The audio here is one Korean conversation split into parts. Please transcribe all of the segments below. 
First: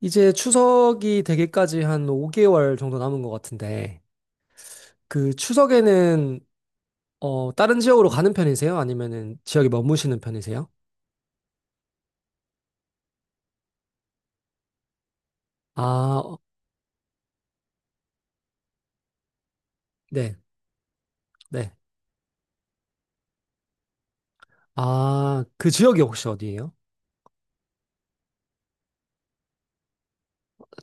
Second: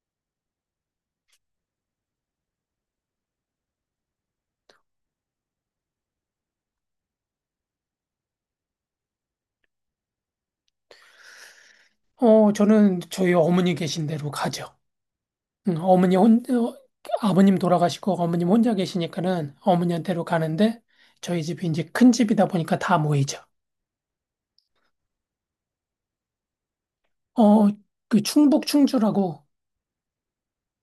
이제 추석이 되기까지 한 5개월 정도 남은 것 같은데, 그 추석에는, 다른 지역으로 가는 편이세요? 아니면은 지역에 머무시는 편이세요? 저는 저희 어머니 계신 데로 가죠. 음, 아, 어머니 어, 혼, 어, 아버님 돌아가시고 어머님 혼자 계시니까는 어머니한테로 네, 가는데, 저희 집이 네. 이제 큰 집이다 보니까 다 모이죠. 아, 그 지역이 혹시 어디예요? 어, 그 충북 충주라고.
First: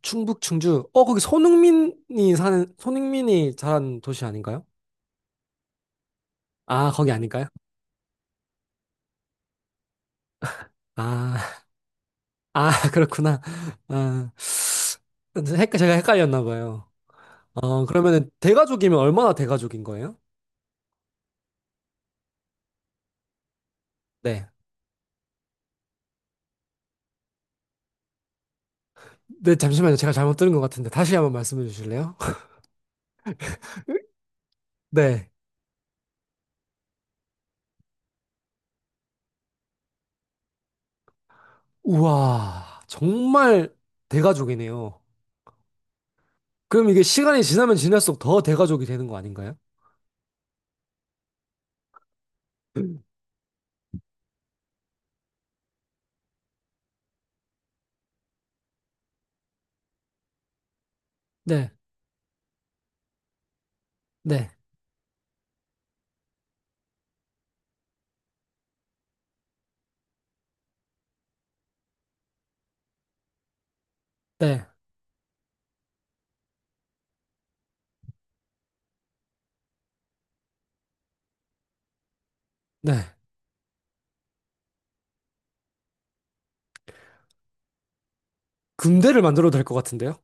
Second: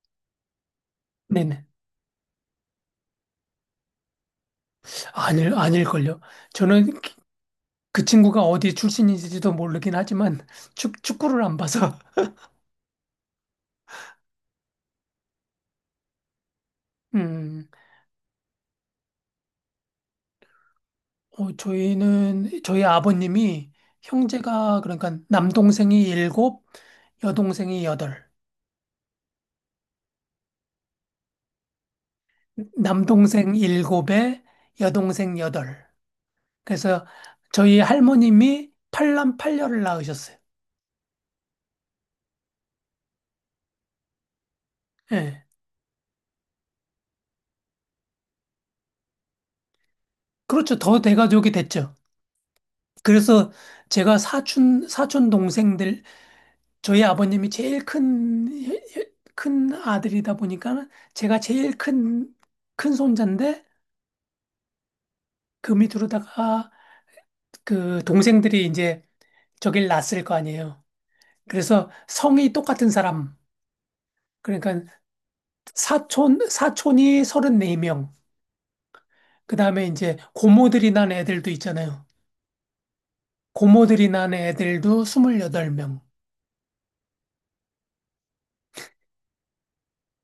충북, 충주. 거기 네네. 손흥민이 사는, 손흥민이 자란 도시 아닌가요? 아닐걸요. 아, 저는, 거기 아닌가요? 그 친구가 어디 출신인지도 모르긴 하지만 축구를 안 아, 봐서. 아, 그렇구나. 아, 제가 헷갈렸나 봐요. 음, 그러면은 대가족이면 얼마나 대가족인 거예요? 저희 아버님이 네. 형제가, 그러니까 남동생이 일곱, 여동생이 여덟. 네, 잠시만요. 제가 잘못 들은 것 같은데 다시 한번 말씀해 주실래요? 남동생 일곱에 네. 여동생 여덟. 그래서 저희 할머님이 팔남 팔녀를 낳으셨어요. 우와, 정말 대가족이네요. 예. 그럼 이게 시간이 지나면 지날수록 더 대가족이 되는 거 아닌가요? 그렇죠. 더 대가족이 됐죠. 그래서 제가 사촌 동생들, 저희 아버님이 제일 큰 아들이다 보니까 제가 네, 제일 큰 손자인데, 네, 그 밑으로다가 그 동생들이 이제 저길 낳았을 거 아니에요. 그래서 성이 똑같은 사람. 네, 그러니까 사촌이 34명. 그 다음에 이제 고모들이 난 애들도 있잖아요. 네. 고모들이 난 애들도 28명. 금대를 만들어도 될 것 같은데요?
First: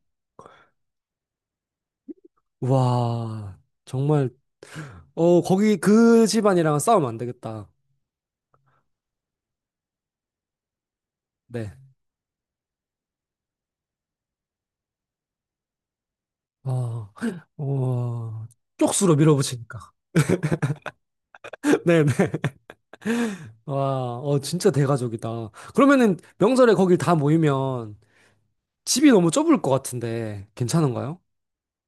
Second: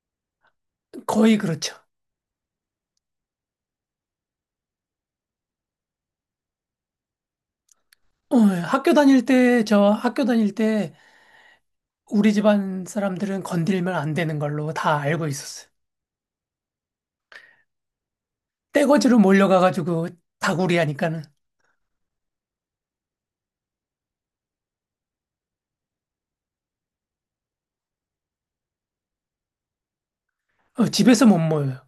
거의 그렇죠. 와, 정말, 거기 그 집안이랑은 싸우면 안 되겠다. 저 학교 다닐 때 네. 우리 집안 사람들은 건들면 안 되는 걸로 다 알고 있었어요. 와, 와, 쪽수로 떼거지로 밀어붙이니까. 몰려가가지고 다구리 하니까는. 네네. 와, 진짜 대가족이다. 그러면은 명절에 거길 다 모이면 집이 너무 좁을 것 같은데 괜찮은가요? 집에서 못 모여요.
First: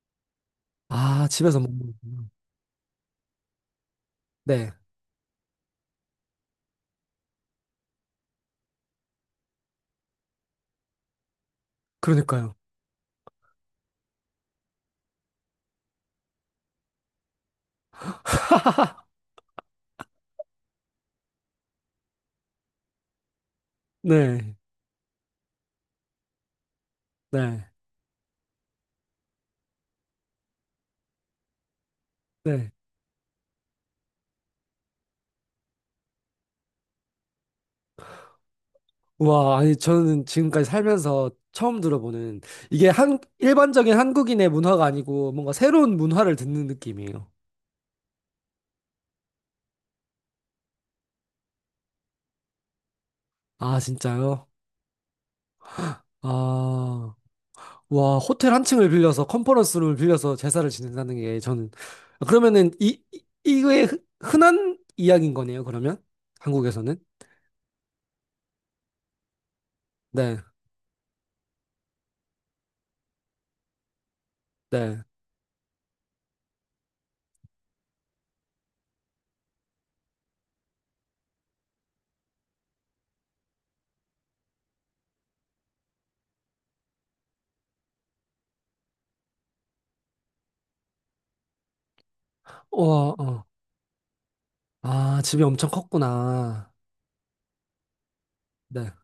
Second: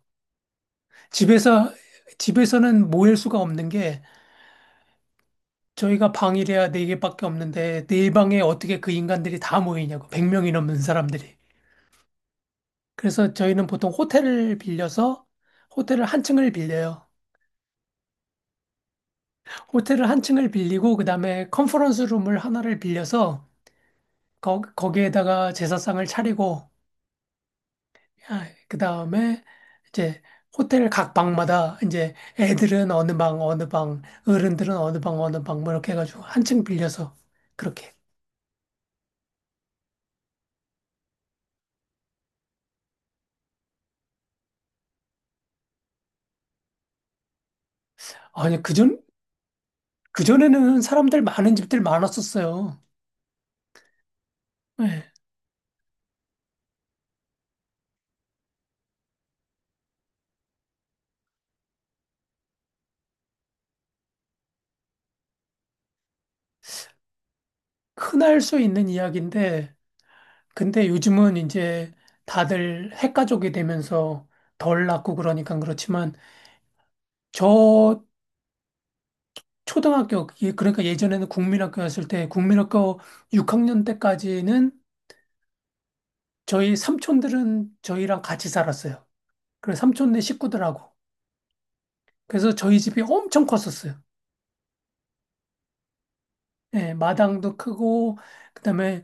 아, 집에서 먹 집에서, 집에서는 모일 수가 없는 게, 네. 저희가 방이래야 네개밖에 없는데 네 방에 어떻게 그 인간들이 다 모이냐고. 100명이 넘는 사람들이. 그러니까요. 그래서 저희는 보통 호텔을 빌려서, 호텔을 한 층을 빌려요. 호텔을 한 층을 빌리고 그다음에 컨퍼런스 룸을 하나를 빌려서 네. 거기에다가 제사상을 차리고. 네. 아, 그다음에 이제 호텔 각 방마다 이제 네. 애들은 어느 방 어느 방, 어른들은 어느 방 어느 방, 뭐 이렇게 해가지고 한 층 빌려서 그렇게. 와, 아니 저는 지금까지 살면서 처음 들어보는 이게 한 일반적인 한국인의 문화가 아니고 뭔가 새로운 문화를 듣는 느낌이에요. 아니, 그전에는 사람들 많은 집들 많았었어요. 아, 진짜요? 네. 아. 와, 호텔 한 층을 빌려서 컨퍼런스 룸을 빌려서 제사를 지낸다는 게 저는 그러면은 이거의 흔한 이야기인 거네요, 그러면? 한국에서는? 흔할 수 있는 이야기인데 네. 근데 요즘은 이제 다들 핵가족이 되면서 덜 네. 낳고 그러니까 그렇지만, 저 초등학교 예, 그러니까 예전에는 국민학교였을 때, 국민학교 6학년 때까지는 저희 삼촌들은 저희랑 같이 살았어요. 그래서 삼촌네 식구들하고. 그래서 저희 집이 와, 어. 엄청 컸었어요. 아, 집이 엄청 컸구나. 예, 마당도 크고 네. 그다음에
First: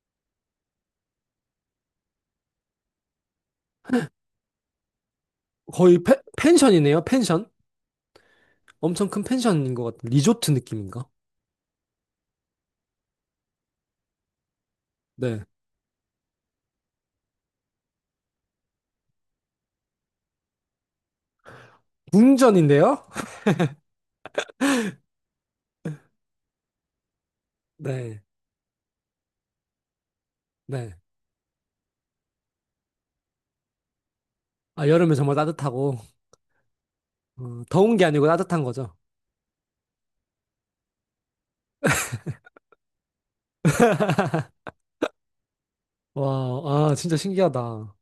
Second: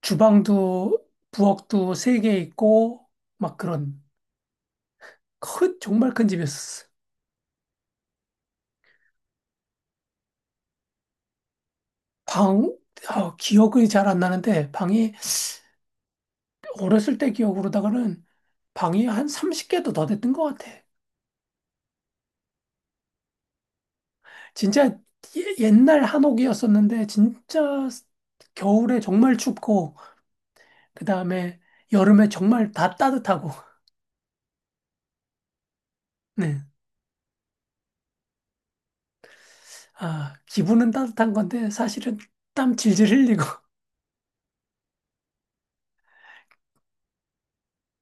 주방도 부엌도 세 개 있고 막 그런, 큰 거의 정말 큰 집이었어요. 펜션이네요, 펜션? 엄청 큰 펜션인 것 같은 리조트 느낌인가? 방, 기억이 잘 안 나는데, 방이, 네. 어렸을 때 기억으로다가는 방이 한 30개도 더 됐던 것 같아. 궁전인데요? 진짜 옛날 한옥이었었는데, 진짜 네. 겨울에 정말 춥고, 네. 그 다음에 여름에 정말 다 따뜻하고, 아, 여름에 정말 따뜻하고, 네. 어, 더운 게 아니고 따뜻한 거죠. 아, 기분은 따뜻한 건데, 사실은 땀 질질 흘리고. 와, 아, 진짜 신기하다.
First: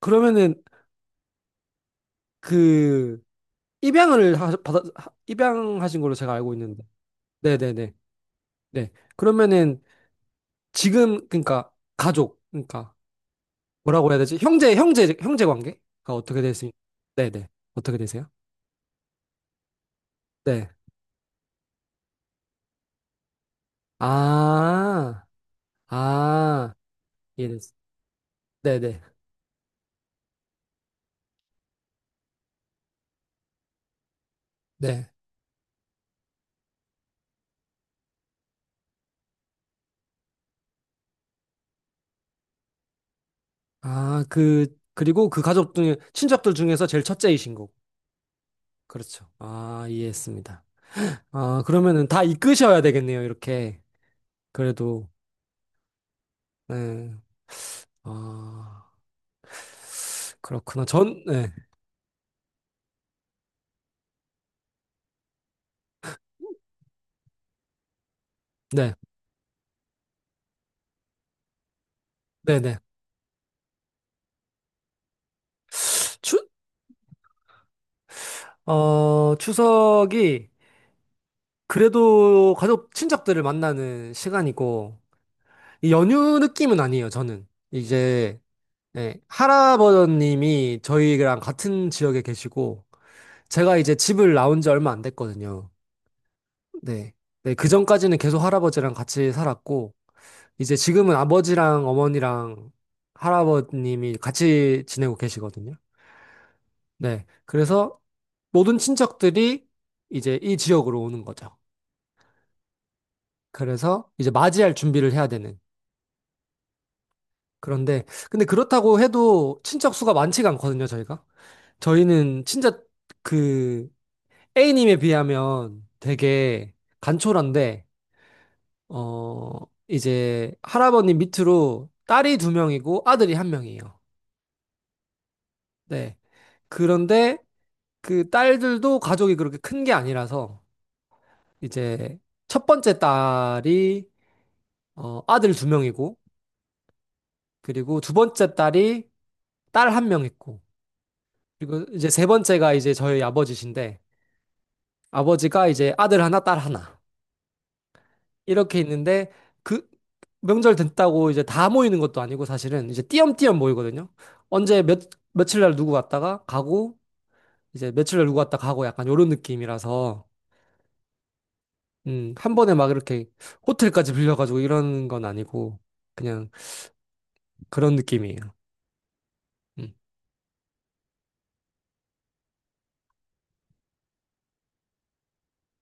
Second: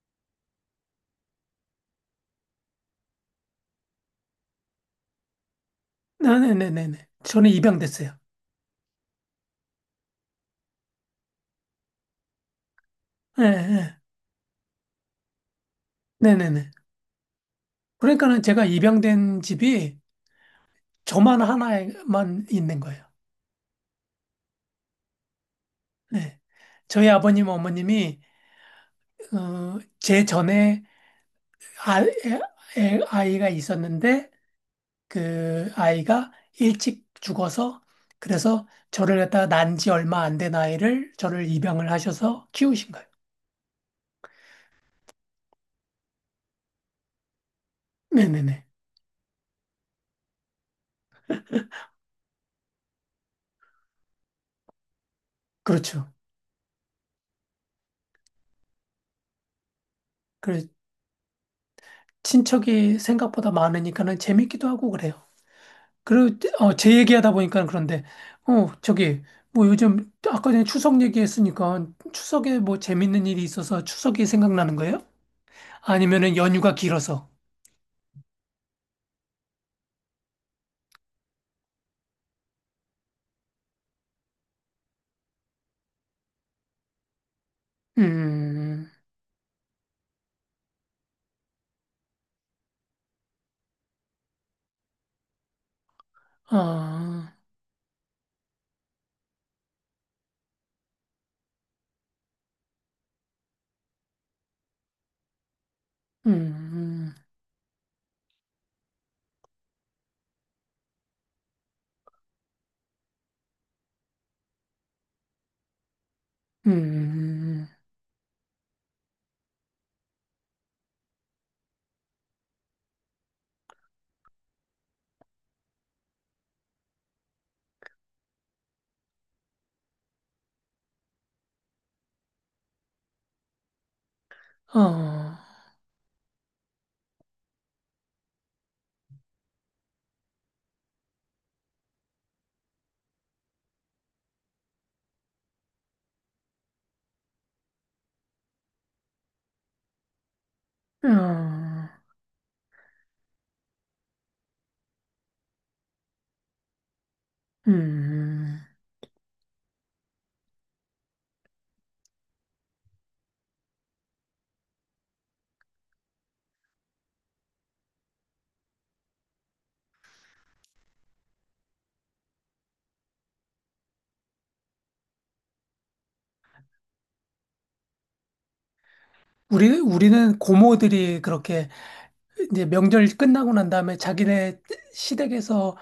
그러면은, 그, 입양을 하, 받아, 하- 입양하신 걸로 제가 알고 있는데. 네네네네. 저는 네네네. 입양됐어요. 네. 그러면은, 지금, 그러니까, 가족, 그러니까, 예, 예. 뭐라고 해야 되지? 형제 관계가 어떻게 네네네. 되세요? 네네. 어떻게 되세요? 그러니까는 제가 입양된 집이 네. 저만 하나만 있는 거예요. 아, 네. 아, 저희 아버님, 이해됐어. 어머님이, 네네. 제 전에 아, 에- 아이가 있었는데, 네. 그 아이가 일찍 죽어서, 그래서 저를 갖다가 난 지 얼마 안 된 아이를 저를 입양을 하셔서 키우신 거예요. 아, 그리고 그 가족 중에, 친척들 중에서 제일 첫째이신 거고. 네네네. 그렇죠. 아, 이해했습니다. 아, 그러면은 다 이끄셔야 되겠네요, 이렇게. 그래도, 그렇죠. 네. 아, 그래, 그렇구나. 전, 네. 친척이 생각보다 많으니까는 재밌기도 하고 그래요. 그리고, 제 얘기하다 보니까 그런데, 어, 네. 저기, 뭐 요즘, 아까 전에 추석 얘기했으니까, 추석에 뭐 네네. 재밌는 일이 있어서 추석이 생각나는 거예요? 아니면은 추, 연휴가 길어서. 추석이 그래도 가족, 친척들을 만나는 시간이고, 이 연휴 느낌은 아니에요, 저는. 이제, 음, 네, 할아버님이 저희랑 같은 지역에 계시고, 제가 이제 집을 나온 지 얼마 안 됐거든요. 네. 아, 네, 그 전까지는 계속 할아버지랑 같이 살았고, 이제 지금은 아버지랑 어머니랑 할아버님이 같이 지내고 계시거든요. 음, 네. 그래서 모든 친척들이 이제 이 지역으로 오는 거죠. 그래서 이제 맞이할 준비를 해야 되는. 음, 근데 그렇다고 해도 친척 수가 많지가 않거든요, 저희가. 저희는 진짜 그 A님에 비하면 되게 간촐한데, 어, 이제 할아버님 밑으로 딸이 두 명이고 아들이 한 명이에요. 아. 네. 그런데 그 딸들도 가족이 그렇게 큰 게 아니라서 이제 첫 번째 딸이 아들 두 명이고, 그리고 두 번째 딸이 딸 한 명 있고, 그리고 어, 어, 이제 세 번째가 이제 저희 아버지신데, 아버지가 이제 아들 하나, 딸 하나. 음. 이렇게 있는데 그 명절 됐다고 이제 다 모이는 것도 아니고 사실은 이제 띄엄띄엄 모이거든요. 언제 몇 며칠 날 누구 왔다가 가고 이제 며칠 날 누구 왔다 가고 약간 요런 느낌이라서 한 번에 막 이렇게 호텔까지 빌려가지고 이런 건 아니고 그냥 그런 느낌이에요. 우리, 음. 우리는 고모들이 그렇게 이제 명절 끝나고 난 다음에 자기네 시댁에서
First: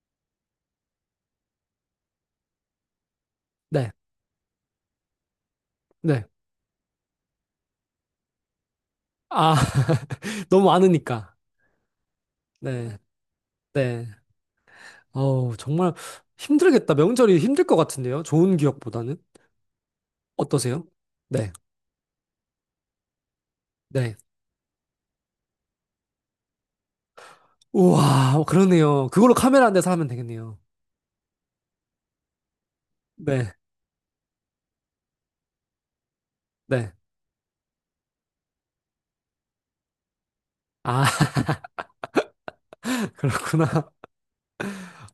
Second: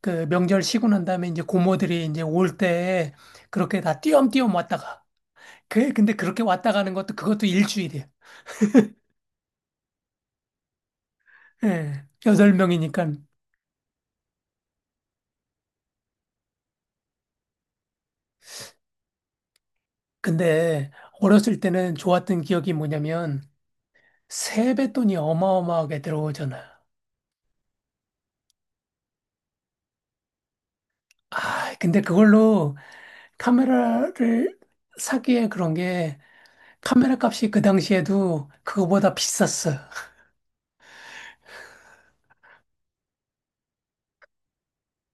그 명절 쉬고 난 다음에 이제 고모들이 이제 올 때 그렇게 네. 다 띄엄띄엄 왔다가. 근데 네. 그렇게 왔다 가는 것도 그것도 일주일이에요. 아, 너무 많으니까. 예. 여덟 네. 명이니까. 네. 어우, 정말 힘들겠다. 명절이 힘들 것 같은데요. 좋은 기억보다는. 어떠세요? 근데 네. 어렸을 때는 좋았던 기억이 뭐냐면, 네. 세뱃돈이 어마어마하게 들어오잖아요. 우와, 그러네요. 그걸로 카메라 한대 사면 되겠네요. 아, 근데 그걸로 네, 카메라를 사기에 그런 게, 네. 카메라 값이 그 당시에도 그거보다 비쌌어요. 아, 그렇구나.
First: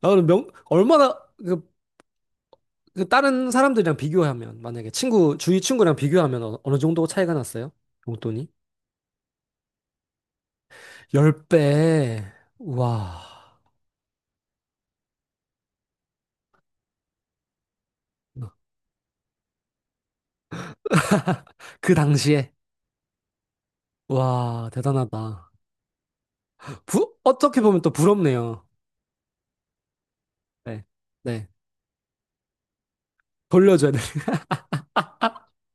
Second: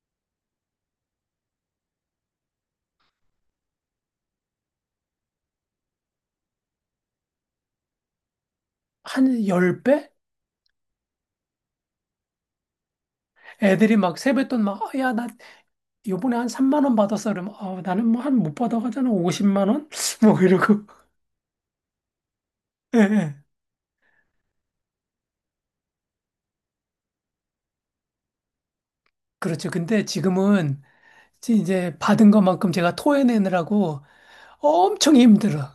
아, 그럼 얼마나, 그, 그 다른 사람들이랑 비교하면, 만약에 친구, 주위 친구랑 비교하면 어느 정도 차이가 났어요? 용돈이? 한 10배? 10배. 우와. 애들이 막 세뱃돈 막, 야, 나 요번에 한 3만 원 받았어. 그러면, 나는 뭐 한 못 받아가잖아. 50만 원? 뭐 이러고. 그 당시에. 예, 예. 와, 대단하다. 어떻게 보면 또 부럽네요. 그렇죠. 근데 지금은 네, 네. 이제 받은 것만큼 제가 돌려줘야 돼. 토해내느라고 엄청 힘들어.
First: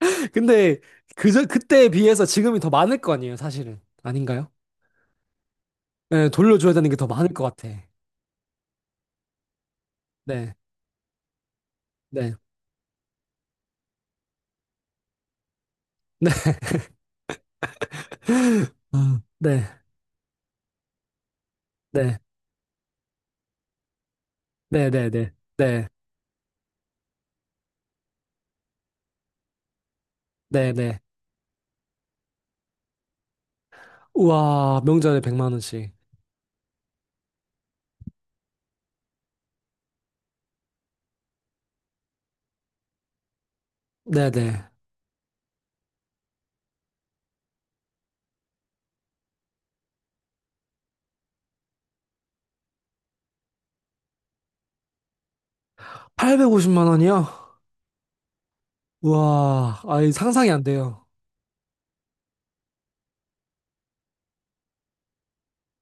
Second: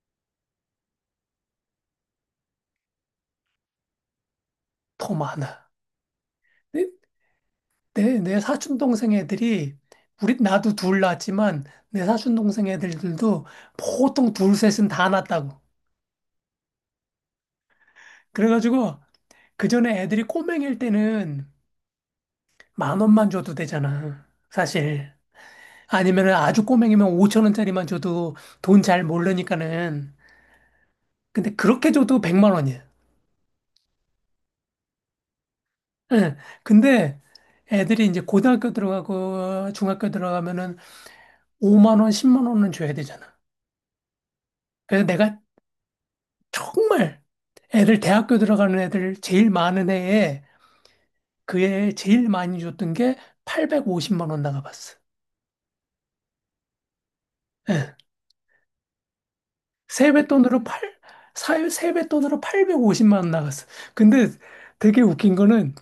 근데, 그때에 비해서 지금이 더 많을 거 아니에요, 사실은. 아닌가요? 더 많아. 네, 돌려줘야 되는 게 더 많을 것 같아. 내 사촌 동생 애들이, 우리 네. 나도 둘 낳았지만 내 사촌 네. 동생 애들들도 보통 둘 셋은 다 낳았다고. 네. 그래가지고 아, 네. 그 전에 애들이 꼬맹일 때는 네. 만 원만 줘도 되잖아. 네. 네. 사실. 네. 네. 아니면 아주 꼬맹이면 오천 원짜리만 줘도 돈 잘 모르니까는. 네. 네. 근데 그렇게 줘도 100만 원이야. 우와, 명절에 100만 원씩. 응. 근데 애들이 이제 고등학교 들어가고 중학교 들어가면은 5만 원, 10만 원은 줘야 되잖아. 네, 네. 그래서 내가 정말 애들 대학교 들어가는 애들 제일 많은 해에, 그 해에 제일 많이 줬던 게 850만 원 나가봤어. 850만 원이요? 예. 우와, 아이 상상이 세뱃돈으로 안 돼요. 사유 세뱃돈으로 850만 원 나갔어. 근데 되게 웃긴 거는,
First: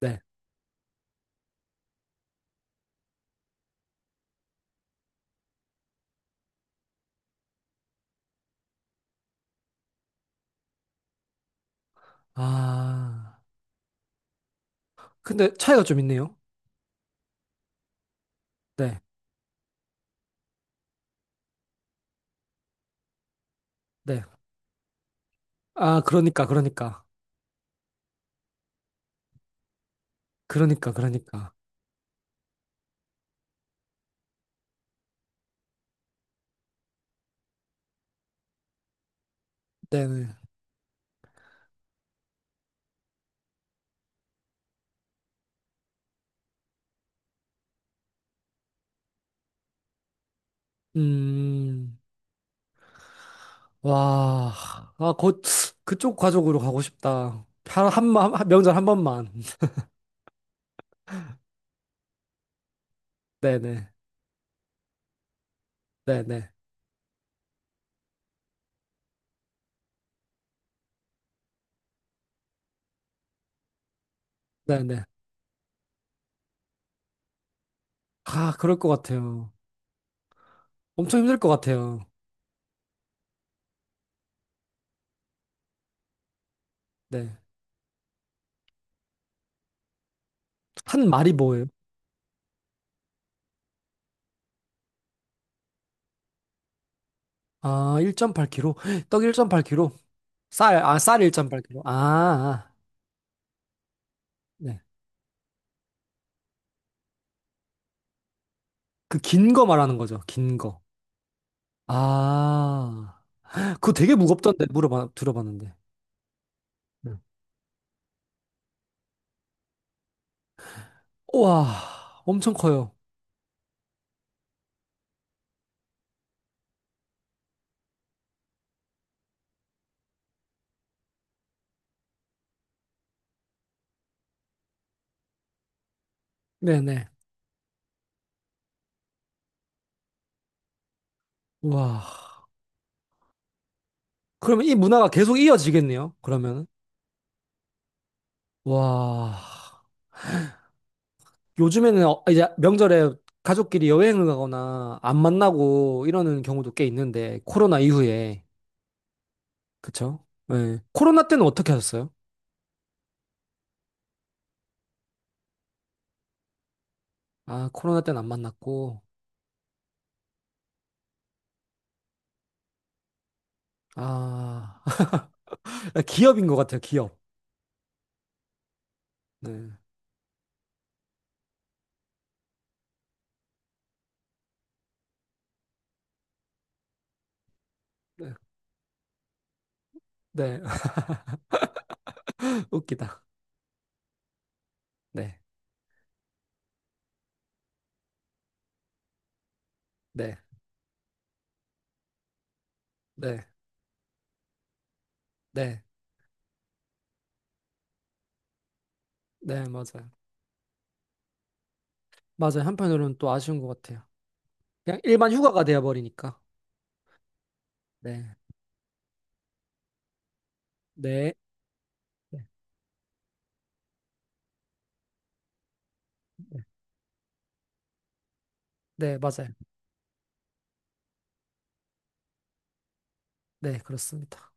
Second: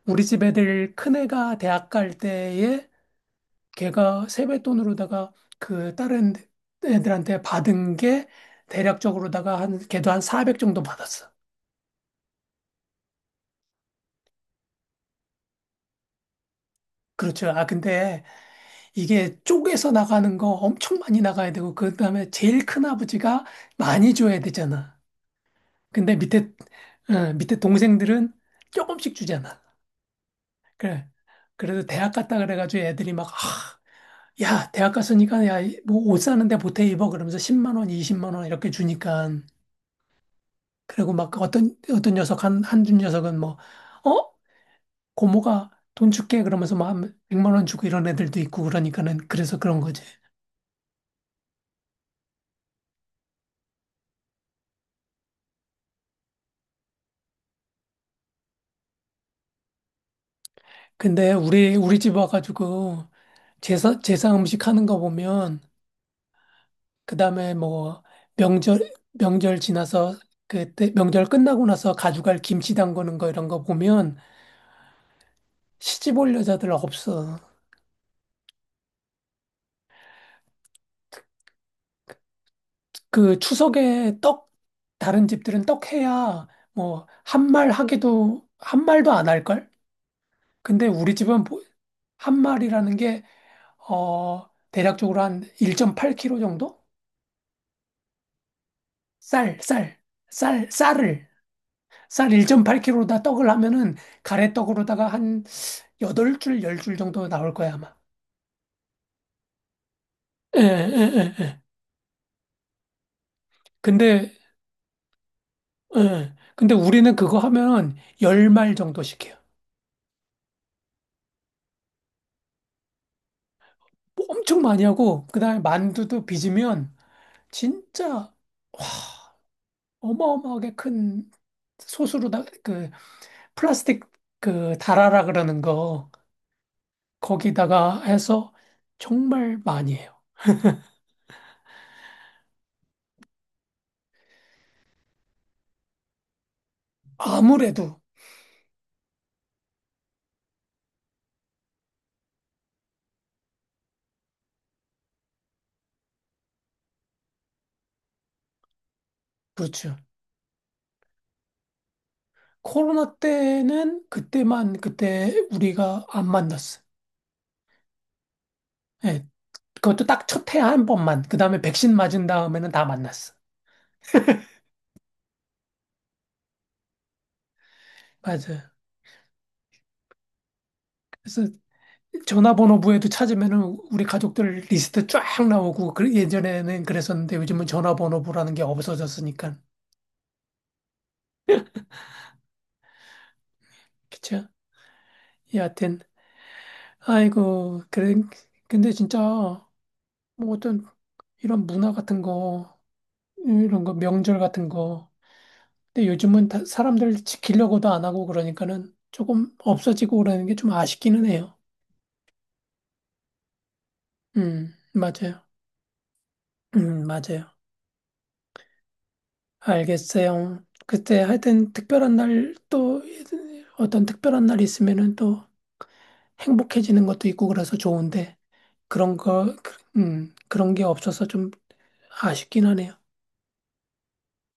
네. 우리 집 애들 큰애가 대학 갈 때에 걔가 세뱃돈으로다가 그 다른 애들한테 받은 게 대략적으로다가 한, 걔도 한 400 정도 받았어. 아. 근데 차이가 좀 있네요. 그렇죠. 아, 근데 네. 이게 쪼개서 나가는 거 엄청 많이 나가야 되고, 그 다음에 제일 큰 아버지가 많이 네. 줘야 되잖아. 아, 근데 그러니까 그러니까. 밑에 동생들은 조금씩 주잖아. 그러니까 그래. 그러니까. 그래도 대학 갔다 그래가지고 애들이 막, 야, 대학 갔으니까, 야, 뭐 옷 사는데 보태 입어. 그러면서 10만 원, 20만 원 이렇게 주니까. 네. 네. 그리고 막 어떤 녀석, 한준 녀석은 뭐, 어? 고모가 돈 줄게. 그러면서 막 100만 원 주고 이런 애들도 있고 그러니까는 그래서 그런 거지. 음. 와. 아, 곧 그쪽 가족으로 가고 싶다. 한 명절 한 번만. 근데 우리 집 와가지고 네네. 제사 음식 하는 거 보면, 네네. 그다음에 뭐 명절 지나서 그때 명절 끝나고 나서 가져갈 김치 담그는 거 이런 거 보면 네네. 시집 올 여자들 없어. 아, 그럴 것 같아요. 엄청 힘들 것 같아요. 그 추석에 떡, 다른 집들은 떡 해야 뭐 네. 한 말 하기도, 한 말도 안 할 걸? 근데 한 우리 마리 집은 뭐예요? 한 말이라는 게, 대략적으로 한 1.8kg 정도? 아, 1.8kg. 떡 쌀, 쌀, 1.8kg. 쌀, 쌀, 아, 쌀 쌀을 1.8kg. 아, 쌀 아. 1.8kg로다 떡을 하면은 네. 가래떡으로다가 한 8줄, 10줄 정도 나올 거야, 아마. 그 긴 거 말하는 거죠. 긴 예, 거. 예, 예, 예. 아. 그거 되게 근데, 무겁던데, 들어봤는데. 예. 근데 네. 우리는 그거 하면 10말 정도씩 해요. 우와, 엄청 커요. 뭐 엄청 많이 하고, 그 다음에 만두도 빚으면 진짜 어마어마하게 큰 소스로다, 플라스틱, 달아라 그러는 거, 네네. 거기다가 해서 정말 많이 해요. 우와. 그러면 이 문화가 계속 이어지겠네요. 그러면은. 아무래도, 와. 요즘에는 이제 명절에 가족끼리 여행을 가거나 안 만나고 이러는 경우도 꽤 있는데, 코로나 이후에. 그렇죠. 그쵸? 네. 코로나 때는 어떻게 하셨어요? 코로나 때는 그때 우리가 안 만났어. 아, 코로나 때는 안 만났고, 예, 그것도 딱 첫 해 한 번만. 그 다음에 백신 맞은 다음에는 다 만났어. 아, 기업인 것 같아요, 기업. 맞아. 네. 그래서 전화번호부에도 찾으면은 우리 가족들 리스트 쫙 나오고, 그 예전에는 그랬었는데 요즘은 네. 전화번호부라는 게 없어졌으니까. 네. 웃기다. 그쵸? 네. 여하튼 아이고, 그래. 근데 진짜 네. 뭐 어떤 이런 문화 같은 거, 네. 이런 거 명절 같은 거, 네. 근데 요즘은 사람들 지키려고도 안 하고 그러니까는 조금 네, 맞아요. 없어지고 그러는 게 좀 아쉽기는 해요. 맞아요. 한편으로는 또 아쉬운 것 같아요. 그냥 일반 맞아요. 휴가가 되어버리니까. 맞아요. 네. 알겠어요. 그때 네. 하여튼 특별한 네, 날, 또 어떤 특별한 날 있으면은 또 행복해지는 것도 있고 그래서 좋은데, 그런 네, 맞아요. 거, 그런 게 없어서 좀 아쉽긴 하네요. 네, 그렇습니다.